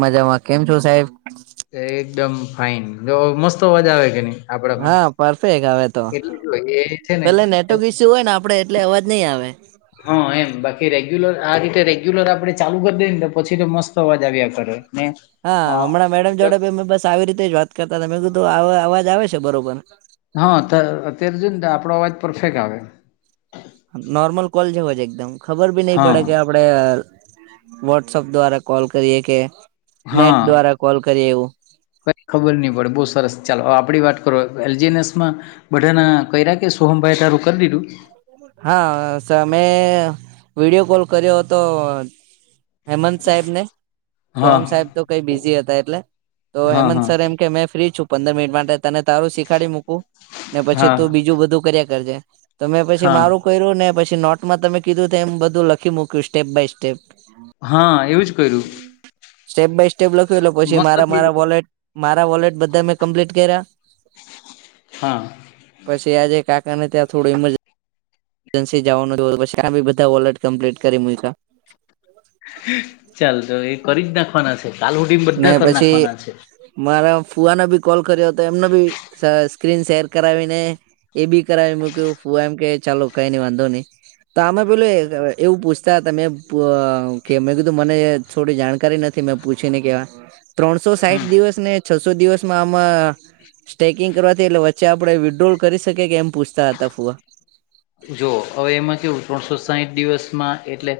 મજામા કેમ છો સાહેબ? એકદમ ફાઈન જો મસ્ત અવાજ આવે કે ની હા પર્ફેક અવે તો જો એ છે ને પેલે નેટવર્ક ઈસ્યુ હોય ને આપડે એટલે અવાજ નઈ આવે હા એમ બાકી રે રેગ્યુલર આ રીતે રેગ્યુલર આપડે ચાલુ કરી દઈ ને તો પછી તો મસ્ત અવાજ આવ્યા કરે ને હા અ હમણાં મેડમ જોડે મે બસ આવી રીતે જ વાત કરતા તા મે કીધું અવાજ આવે છે બરોબર હા ત અત્યારે જો ને આપડો અવાજ પરફેક્ટ આવે નોર્મલ કોલ જેવો જ એકદમ ખબર બી નહી હા પડે કે આપડે વોટ્સઅપ દ્વારા કોલ કરીએ કે નેટ હા દ્વારા કોલ કરીએ એવું કઈ ખબર નહી પડે બહુ સરસ ચાલો આપડી વાત કરો એલ જી નેસ માં બધાના કયરા કે સોહમભાઈ તારું કરી દીધું હા સરમે વિડીયો કોલ કર્યો હતો હેમંત સાહેબ ને હા સોહમ સાહેબ તો કઈ બિઝી હતા એટલે તો હા હેમંત હા સર એમ કે મેં ફ્રી છુ પંદર મિનિટ માટે તને તારું શીખાડી મૂકું ને પછી હા તું બીજું બધું કર્યા કરજે તમે છી હા મારું કર્યું ને પછી નોટમાં તમે કીધું તેમ બધું લખી મૂક્યું સ્ટેપ બાય સ્ટેપ હા એવું જ કર્યું સ્ટેપ બાય સ્ટેપ લખ્યું એટલે પછી મસ્ત મારા થઈ મારા જાય વોલેટ મારા વોલેટ બધા મેં કમ્પ્લીટ કર્યા હા પછી આજે કાકાને ત્યાં થોડું એમજ એનસી જાવાનું હતું એટલે પછી તા બી બધાં વોલેટ કમ્પ્લીટ કરી મૂયકા ચાલ તો એ કરી જ નાખવાના છે કાલ હુધીમ બધા નઈ કરી પછી નાખવાના છે મારા ફુવાનો બી કોલ કર્યો તો એમનો બી સ સ્ક્રીન શેર કરાવીને એ બી કરાવી મૂક્યું ફુવા એમ કે ચાલો કાઈ નઈ વાંધોની તો આમે પેલું એવું પૂછતા હતા મેં કે મેં કીધું મને થોડી જાણકારી નથી મેં પૂ છીને કેવા ત્રણસો હમ સાઈઠ દિવસ ને છસો દિવસમાં માં સ્ટેકિંગ કરવાથી એટલે વચ્ચે આપડે વિથડ્રોલ કરી શકીએ કે એમ પૂછતા હતા ફુવા સાઈઠ દિવસમાં એટલે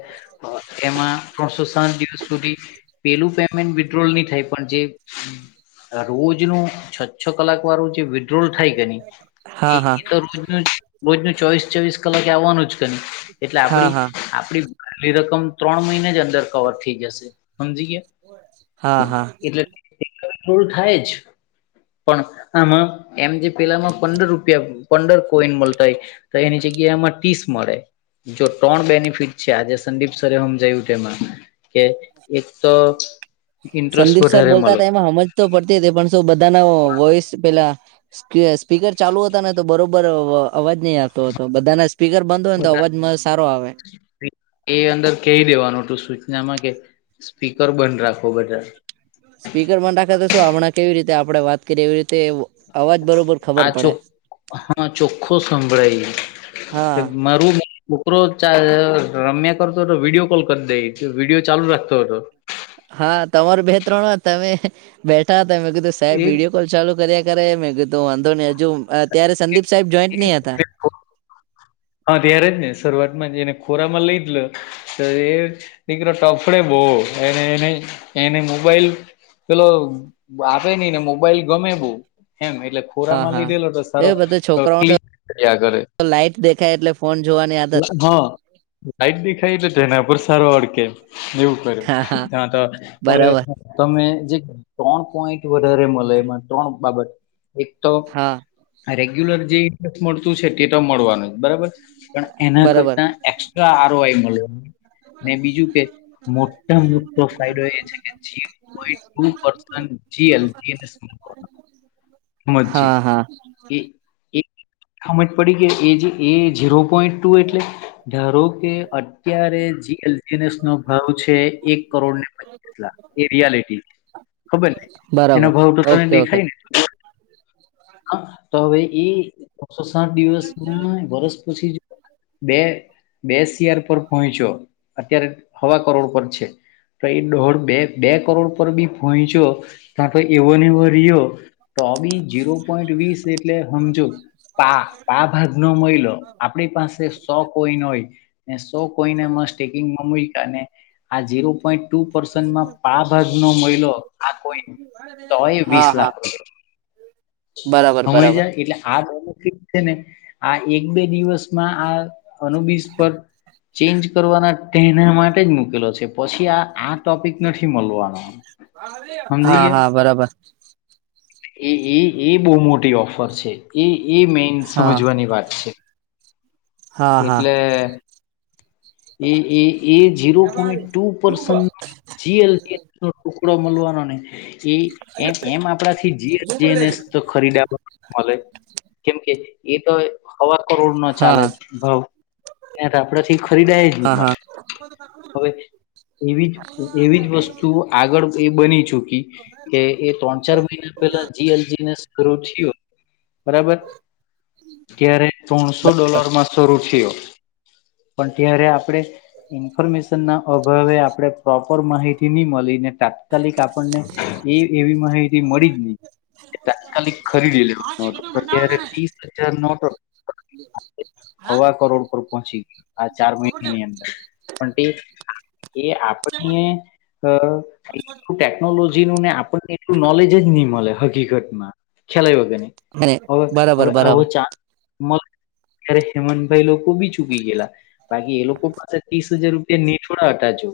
અ એમાં ત્રણસો સાઠ દિવસ સુધી પેલું પેમે વિથડ્રોલ ની થાય પણ જે અ રોજનું છ છ કલાક વારું જે વી ડ્રોલ થાય કે ની હા એ હા એતો રોજનું રોજનું ચોવીસ ચોવીસ કલાકે આવવાનું જ કે ની એટલે હા આપડી હા આપડી ખાલી રકમ ત્રણ મહિને જ અંદર કવર થઇ જશે હમજી ગયા? હા હા થોડું થાય જ પણ આમાં એમ જે પેલામાં પંદર રૂપિયા પંદર કોઈન મલતા એ તો એની જગ્યા આમાં તીસ મળે. જો ત્રણ બેનિફિટ છે, આજે સંદીપ સરે હમજાયું તેમાં કે એક તો ઇન્ટરેસ્ટ સંદીપ સર વધારે બોલતા મળે તા એમાં હમજ તો પડતી તી પણ શું બધાના વોઈસ પેલા સ્પી સ્પીકર ચાલુ હતા ને તો બરોબર અવાજ ની આવતો હતો બધાના સ્પીકર બંધ હોય ને તો બધા અવાજમાં સારો આવે એ અંદર કહી દેવાનું તો સૂચનામાં કે સ્પીકર બંધ રાખો બધાં. સ્પીકર બંધ રાખે તો શું હમણાં કેવી રીતે આપડે વાત કરીએ એવી રીતે વો આ ચોખ હા ચોખ્ખો સંભળાય તે હા મારું છોકરો ચા રમ્યા કરતો તો વિડીયો કોલ કર દેય વિડિયો ચાલુ રાખતો હતો હા તમારું બે ત્રણ વાર તમે બેઠા હતા મેં કીધું સાહેબ એ વિડીયો કોલ ચાલુ કર્યા કરે મેં કીધું વાંધો નહીં હજુ અ ત્યારે સંદીપ સાહેબ જોઈન્ટ નહી [inaudible] હતા હહ ત્યારે જ ને શરૂઆતમાં જ એને ખોરામાં લઈ જ લે તો એ દીકરો ટફડે બોવ એને એને એને મુ મોબાઈલ પેલો આપે નઈ ને મોબાઈલ ગમે બહુ. એમ એટલે હા ખોરામાં હા લીધેલો તો સરો એ બધા છોકરાઓ તો તકલીફ કર્યા કરે. લાઈટ દેખાય એટલે ફોન જોવાની આદત એ હહ [inaudible] સાઈડ દેખાઈ તો તેના પર સારો અડકે. એવું કર્યું, હા હા ત્યાં તો હવે બરાબર તમે જે ત્રણ પોઈન્ટ વધારે મલે એમાં ત્રણ બાબત એક તો હા રેગ ગ્યુલર જે ઇન્ટરેસ્ટ મળતું છે તે તો મળવાનું જ બરાબર. પણ એના બરાબર કરતાં એક્સ્ટ્રા આરો આઈ મલે. ને બીજું કે મોટામાં મોટો ફાયદો એ છે કે જે લોકોએ ટુ પર્સન જીએલ જીએનેસ મૂકવાના હા હા [inaudible] એ એ હમજ પડી ગઈ એ જે એ ઝીરો પોઈન્ટ ટુ એટલે ધારો કે અત્યારે જીએલ ટી નેસનો ભાવ છે એક કરોડ ને [inaudible] એટલા એ રિયાલિટી ખબર ને એનો બરાબર ભાવ તો તને ઓકે ઓકે દેખાયને? હા તો હવે એ એકસો સાઠ દિવસમાં વરસ પછી જો બે બે સીઆર પર પહોંચ્યો, અત્યારે હવા કરોડ ઉપર છે. તો ઈ દોઢ બે બે કરોડ પર બી પોયચો તા તો એવો ને એવો રિયો તોબી જીરો પોઈન્ટ વીસ એટલે હમજો પા પા ભાાગ નો મળિલો આપણી પાસે સો કોઈન હોય સો કોઈને અ સ્ટર્લિંગ માં મુંઈકા અને આ જે ઉપડે ટુ પરશન માં પા ભાગ નો મહિલો આ કોઈ તોય વીસ લાખ રૂપિયા હમ હમયજા એટલે આ છે ને આ એક બે દિવસમાં આ અનુબીસ પર ચેન્જ કરવાના તેના માટે જ મુકેલો છે પછી આ આ ટોપિક નથી મળવાનો સમજી હા ગયા હા બરાબર એ એ એ બહુ મોટી ઓફર છે એ એ મેન હા સમજવાની વાત છે હા હા એટલે એ એ એ ઝીરો પોઈન્ટ ટુ પરશન જીએલ નો ટુકડો મળવાનો ને એ એમ આપણાથી જીએન્સ ખરીદ્યા મળે કેમકે એ તો હવા કરોડ નો ચાલે હા ભાવ એન્ડ આપડે થી ખરીદાય જ નહી હા હા મારે હવે એવી જ એવી જ વસ્તુ આગળ એ બની ચુકી કે એ ત્રણ ચાર મહિના પેલા જીએલજી ને શ ને પૂરું થયું બરાબર ત્યારે ત્રણસો ડોલર માં શરૂ થયો પણ ત્યારે આપણે ઈન્ફોર્મેશન ના અભાવે આપણે પ્રોપર માહિતી ની મળી મળી ને તાત્કાલિક આપણને એ એવી માહિતી મળી જ નહી તાત્કાલિક ખરીદી લેવાનું નટ તો અત્યારે ત્રીસ હજાર નોટો હવા કરોડ પર પહોંચી ગયો આ ચાર મહિનાની અંદર પણ તે આ એ આપણને અ એલું ટેકનોલોજી નું ને આપણને એટલું નોલેજ જ નહી મળે હકીકત માં ખલાાય આયવો કે ની અને હવે બરાબર હવે આવો બરાબર ચાન્સ ત્યારે હેમંતભાઈ લોકો બી ચૂકી ગયેલા બાકી એ લોકો પાછા ત્રીસ હજાર રૂપિયા નેઠળ હટાજો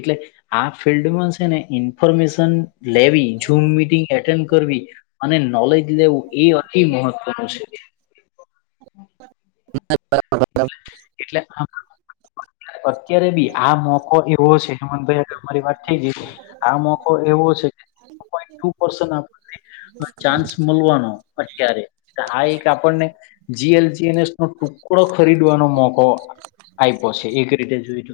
એટલે આ ફિલ્ડમાં છે ને ઇન્ફોર્મેશન લેવી છુંમ મિટંગ એટેન્ડ કરવી અરે અને નોલેજ લેવું એ અતિ મહત્વનું છે એટલે આ અત્યારે બી આ મોકો એવો છે હેમંતભાઈ અમારી વાત થઈ જઈ આ મોકો એવો છે ટુ પોઈન્ટ ટુ પર્સન આપણને ચાન્સ મળવાનો અત્યારે આ એક આપણને જીએલજીસ ટુ ટુકડો ખરીદવાનો મોકો આયપો છે એક રીતે જોઈજ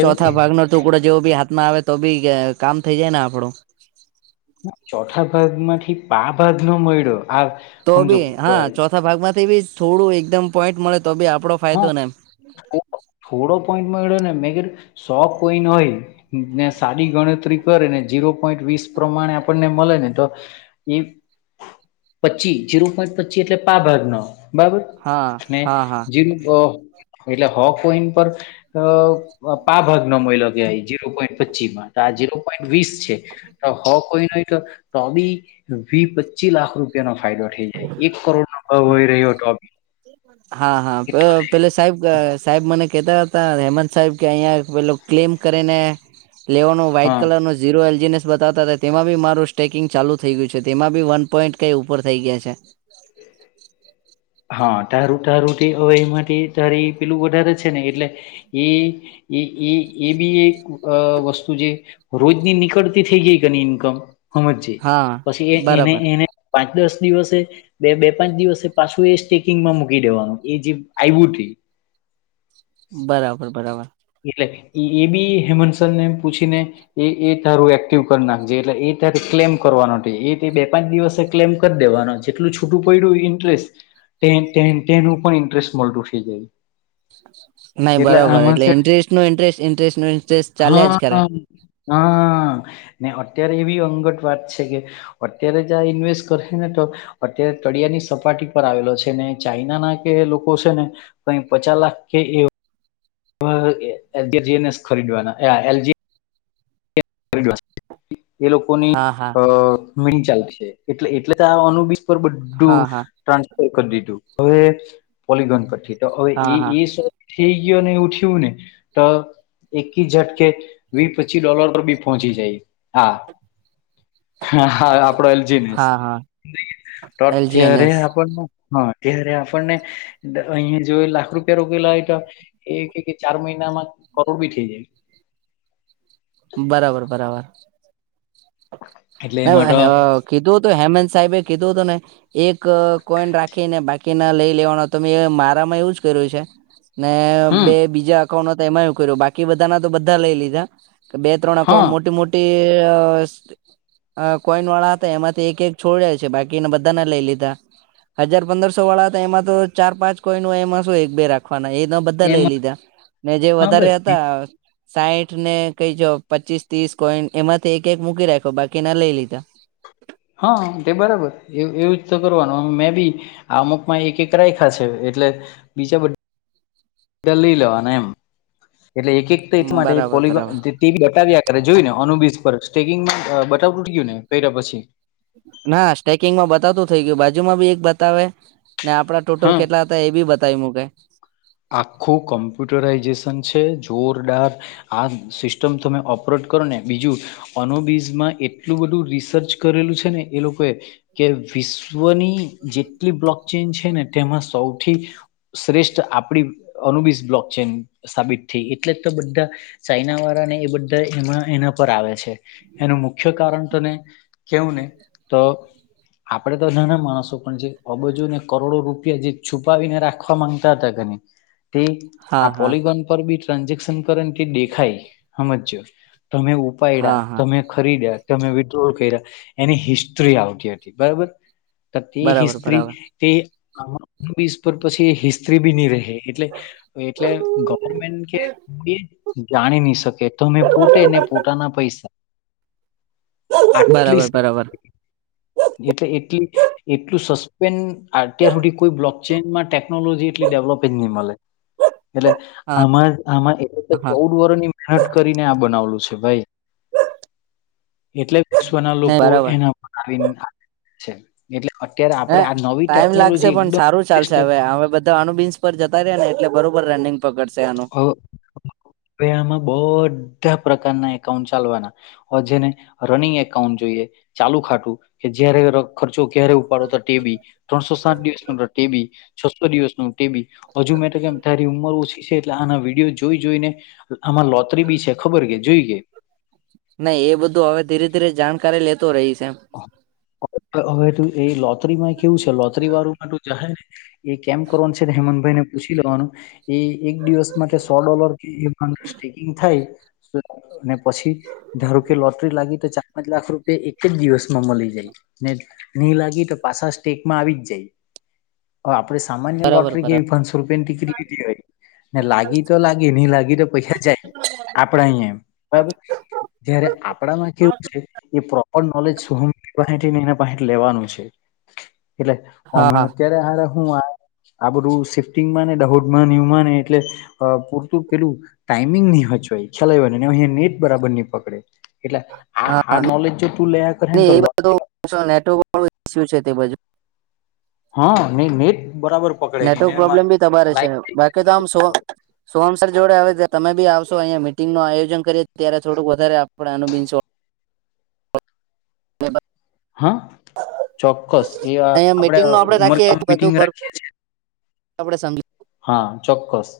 ચોથા ભાગ નો ટુકડો જેવો બી હાથમાં આવે તો બી કામ થઈ જાય ને આપડુ ચોથા ભાગ માંથી પા ભાગ નો મળડો તો બી હા ચોથા ભાગ માંથી બી થોડું એકદમ પોઈન્ટ મળે તો બી આપડો હા ફાયદો ને એમ થોડો થોડો પોઈન્ટ મળેને મેં કીધું સો કોઈન હોય ને સાદી ગણતરી કરે ને જીરો પોઈન્ટ વીસ પ્રમાણે આપણને મળે ને તો એ પચી જીરો પોઈન્ટ પચી એટલે પા ભાગ નો બરાબર હા અને હા હા એટલે હો કોઈન પર પા ભાગ ન મળલો કેવાય જે જીરો પોઈન્ટ પચીમાં તો આ જીરો પોઈન્ટ વીસ છે તો હો કોઈન હોય ટોબી પચી લાખ રૂપિયાનો ફાયદો થઈ જાય એક કરોડ નો ભાવ હોય રહ્યો હતો હ પેલે સાહેબ સાહેબ કેતા હતા હેમંત સાહેબ કે અહિંયા પેલું ક્લેમ કરીને લેવાનો વ્હાઈટ હા કલર નો ઝીરો એલજીને બતા હતા તેમાં બી મારું સ્ટેકિંગ ચાલુ થઈ ગયું છે તેમાં બી વન પોઈન્ટ કંઈ ઉપર થઈ ગયા છે છે [inaudible] હા તારું તારું હવે એમાં તારી પેલું વધારે છે ને એટલે એ એ એ એ બી એક વસ્તુ જે રોજની નીકળતી થઈ ગઈ કેની ઇન્કમ સમજ હા પછી એ એને બરાબર એને પાંચ દસ દિવસે બે બે પાંચ દિવસે પાછ એ સ્ટેકિંગમાં મૂકી દેવાનું એ જે આયવુ બરાબર બરાબર એટલે એ બી હેમંતસર ને પૂછીને એ એ તારું એક્ટિવ કરી નાખજે એટલે એ ત ક્લેમ કરવાનો એ તે બે પાંચ દિવસે ક્લેમ કરી દેવાનો જેટલું છૂટું પડ્યું ઇન્ટરેસ્ટ ટેન ટેન ટેન ઉપર ઇન્ટરેસ્ટ મળતું થઈ જાય. નઈ બરોબર આમાં એટલે છે ઇન્ટરેસ્ટ નુ ઇન્ટરેસ્ટ ઇન્ટરેસ્ટ નુ ઇન્ટરેસ્ટ ચલ્યા જ હા કરે. હા. ને અત્યારે એવી અંગત વાત છે કે અત્યારે જ ઇન્વેસ્ટ કરે ને તો અત્યારે ત તળિયા ની સપાટી પર આવેલો છે ને ચાઈના ના કે લોકો છે ને કઈ પચા લાખ કે એ માં L G G N S ખરીદવાના આ એલજી [unintelligible] હા હા. મી ચાલશે એટલે એટલે તો આ અનુબી પર બધું હા હા ટ્રાન્સ [unintelligible] દીધું હવે પોલીગન કર તો હવે હા એ હા એ સો થી ઉઠ્યું ને એવું થયું ને તો એકીઝટકે વીસ પચી ડોલર નો બી પહોંચી જાય હા. હ આપડો એલ જી નેસ હા હા તો અત્યારે એલજીએનએસ આપણ નો હા ત્યારે આપણને અહીયાં જો લાખ રૂપિયા રોકેલા હોય તો એક ચાર મહિના એના માં કરોર બી થઈ જાય. [inaudible] બરાબર બરાબર એટલે એમાં તો [unintelligible] કીધું તો હેમંત સાહેબે કીધું હતું ને એક કોઈન રાખીને બાકીના લઈ લેવાનો તો મે મારામાં એવુંજ કર્યું છે. ને હમ બે બીજા એકાઉન્ટ તો એમાં એવ કર્યું બાકી બધાના તો બધા લઈ લીધા કે બે ત્રણ હા અકાઉન્ટ મોટી મોટી એ અ કોઈન વાળા હતા એમાંથી એક એક છોડ્યા છે બાકીના બધાના લઈ લીધા. હજાર પંદરસો વાળા હતા એમાં તો ચાર પાંચ કોઈન એમાં શું એક બે રાખ આન એ ના બધા લઈ એમાં લીધા ને જે હા વધારે બસ હતા સાઇઠ ને કઈ જો પચીસ ત્રીસ કોઈન એમાંથી એક એક મૂકી રાખો બાકીના લઈ લીધા. હા તે બરાબર એ એવું જ તો કરવાનું મેં બી અમુકમાં એક એક રાયખા છે. એટલે બીજા બધ કા લઈ લેવાના એમ એટલે એક એક તો એટ માટે બરાબર પોલી બરાબર બતાાવ્યા ત્યારે જોયું ને ઓનુબી [unintelligible] બતાવતું ગયું ને કર્યા પછી. ના સ્ટેકિંગમાં બતાવતું થઇ ગયું બાજુમાં બી એક બતાવે ને આપડા ટોટલ હા કેટલા હતા એ બી બતાવી મુકે. આખું કોમ્પ્યુટરાઈઝેશન છે જોરદાર આ સિસ્ટમ તમે ઓપરેટ કરો ને બીજું અનુબીઝમાં એટલું બધું તું રિસર્ચ કરેલું છે ને એ લોકોએ કે વિશ્વની જેટલી બ્લોક ચેન છે. ને તેમાં સૌથી શ્રેષ્ઠ આપ આપડી અનુબીઝબ્લોક ચેન સાબિત થઈ ગઈ એટલે તો બધા ચાઈના વાળા ને એ બધા એમાં ના એના પર આવે છે એનું મુખ્ય કારણ તને કેવું ને તો આપડે તો નાના માણસો પણ જે અબજુને કરોડો રૂપિયા જે છુપાવીને રાખવા માંગતા હતા ઘને તે હા આ હા પોલીગોન પર બી ટ્રાન્ઝેક્શન કરે ને તે દેખાય હમજજો. તમે હા ઉપાયડયા હા તમે ખરીદ્યા તમે વિડ્રો કર્યા એની હિસ્ટ્રી આવતી હતી બરાબર. તે બરાબર હિસ્ટ્રી બરાબર તે આમ વિશ પર પછી હિસ્ટ્રી બી નહી રહે. એટલે એટલે ગવર્મેન્ટ કે જાણી નહી શક કે તો મેં પૂટે ને પૂટાના પૈસા આટલી બરાબર બરાબર એટલે એટલી એટલું સસ્ત [unintelligible] અત્યાર હુંધી કોઈ બ્લોક ચેઇનમાં ટેકનોલોજી એટલી ડેવલોપ પિન ની મલે એટલે હા આમાર આમાં એટલે તો હા ચૌદ વર્ષ ની મહેનત કરીને આ બનાવલું છે ભાઈ. એટલે વિશ્વના નહી લોકો બરાબર એના પર આવીને છે એટલે અત્યારે હે આપણે આ નવી ટાઈમ લાગશે ટેકનોલોજી પણ એકદમ સારું ચાલશે લેટેસ્ટ હવે હવે બધાનું બીન જતા રહ્યા ને એટલે બરોબર રનિંગ પકડશે આનું હ હવે આમાં બધા પ્રકારના એકાઉન્ટ ચાલવાના, જેને રનિંગ એકાઉન્ટ જોઈએ ચાલુ ખાટું કે જારે ખર્ચો ક્યારે ઉપાડો તખ ટેબી, ત્રણસો સાત દિવસ ન ટેબી, છસો દિવસ ન ટેબી હજુ મેં તો કેમ તારી ઉંમર ઓછી છે એટલે આના વિડીયો જોઈ જોઈને આમાં લોતરી ભી છે ખબર કે જોઈ કે નહી એ બધું હવે ધીરે ધીરે જાણકારી લેતો રહીશ એમ હવે તું એ લોતરીમાં કેવું છે, લોતરીવાળુંમાં તું જહે ને એ કેમ કરવાનું છે, હેમંતભાઈ ને પૂછી લેવાનું એ એક દિવસ માટે સો ડોલર સ્ટેકિંગ થાય પછી ધારો કે લોટરી લાગી તો ચાર પાંચ લાખ રૂપે એક એક જ દિવસમાં મળી જાય ને, નહી લાગી તો પાછા સ્ટેકમાં આવી જ જાય. હ આપડે સામાન્ય બરાબર લોટરી બરાબર કેવી પાંચસો રૂપિયા ની ટિકિટ લીધી હોય ને લાગી તો લાગી નહી લાગી તો પૈસા જાય આપડે અહયા એ બરાબર જયારે આપડામાં કેવું છે એ નોલેજ [inaudible] લેવાનું છે એટલે હા અમે હા અત્યારે હારે હું આ બધું સિફ્ટિંગમાં ને દહોદમાં નમાં ને એટલે પૂરતું પેલું ટાઈમિંગ નહ હોય [unintelligible] અહીંયા નેટ બરાબર પકડે આ આ નોલેજ તું લયા કરે ને એ તો બાધ નેટવર્ક વાળો ઇસ્યુ છે તે બાજુ. હા નહીં મે નેટવર્ક પ્રોબ્લેમ ભી તમારે છે લાઈટ બાકી તો આમ શો સોહમસર જોડે હવે તમે ભી આવશો અંયા મીટિંગનું આયોજન કરીએ ત્યારે થોડુક વધારે આપણે અનુ બીન શો હા ચોક્કસ એ અહીંયા આપડે મિટિંગનું આપડે રાખીએ ઉમરગામ બધું મીટિંગ પર રાખીએ છિએ. આપડે સમ હા ચોક્કસ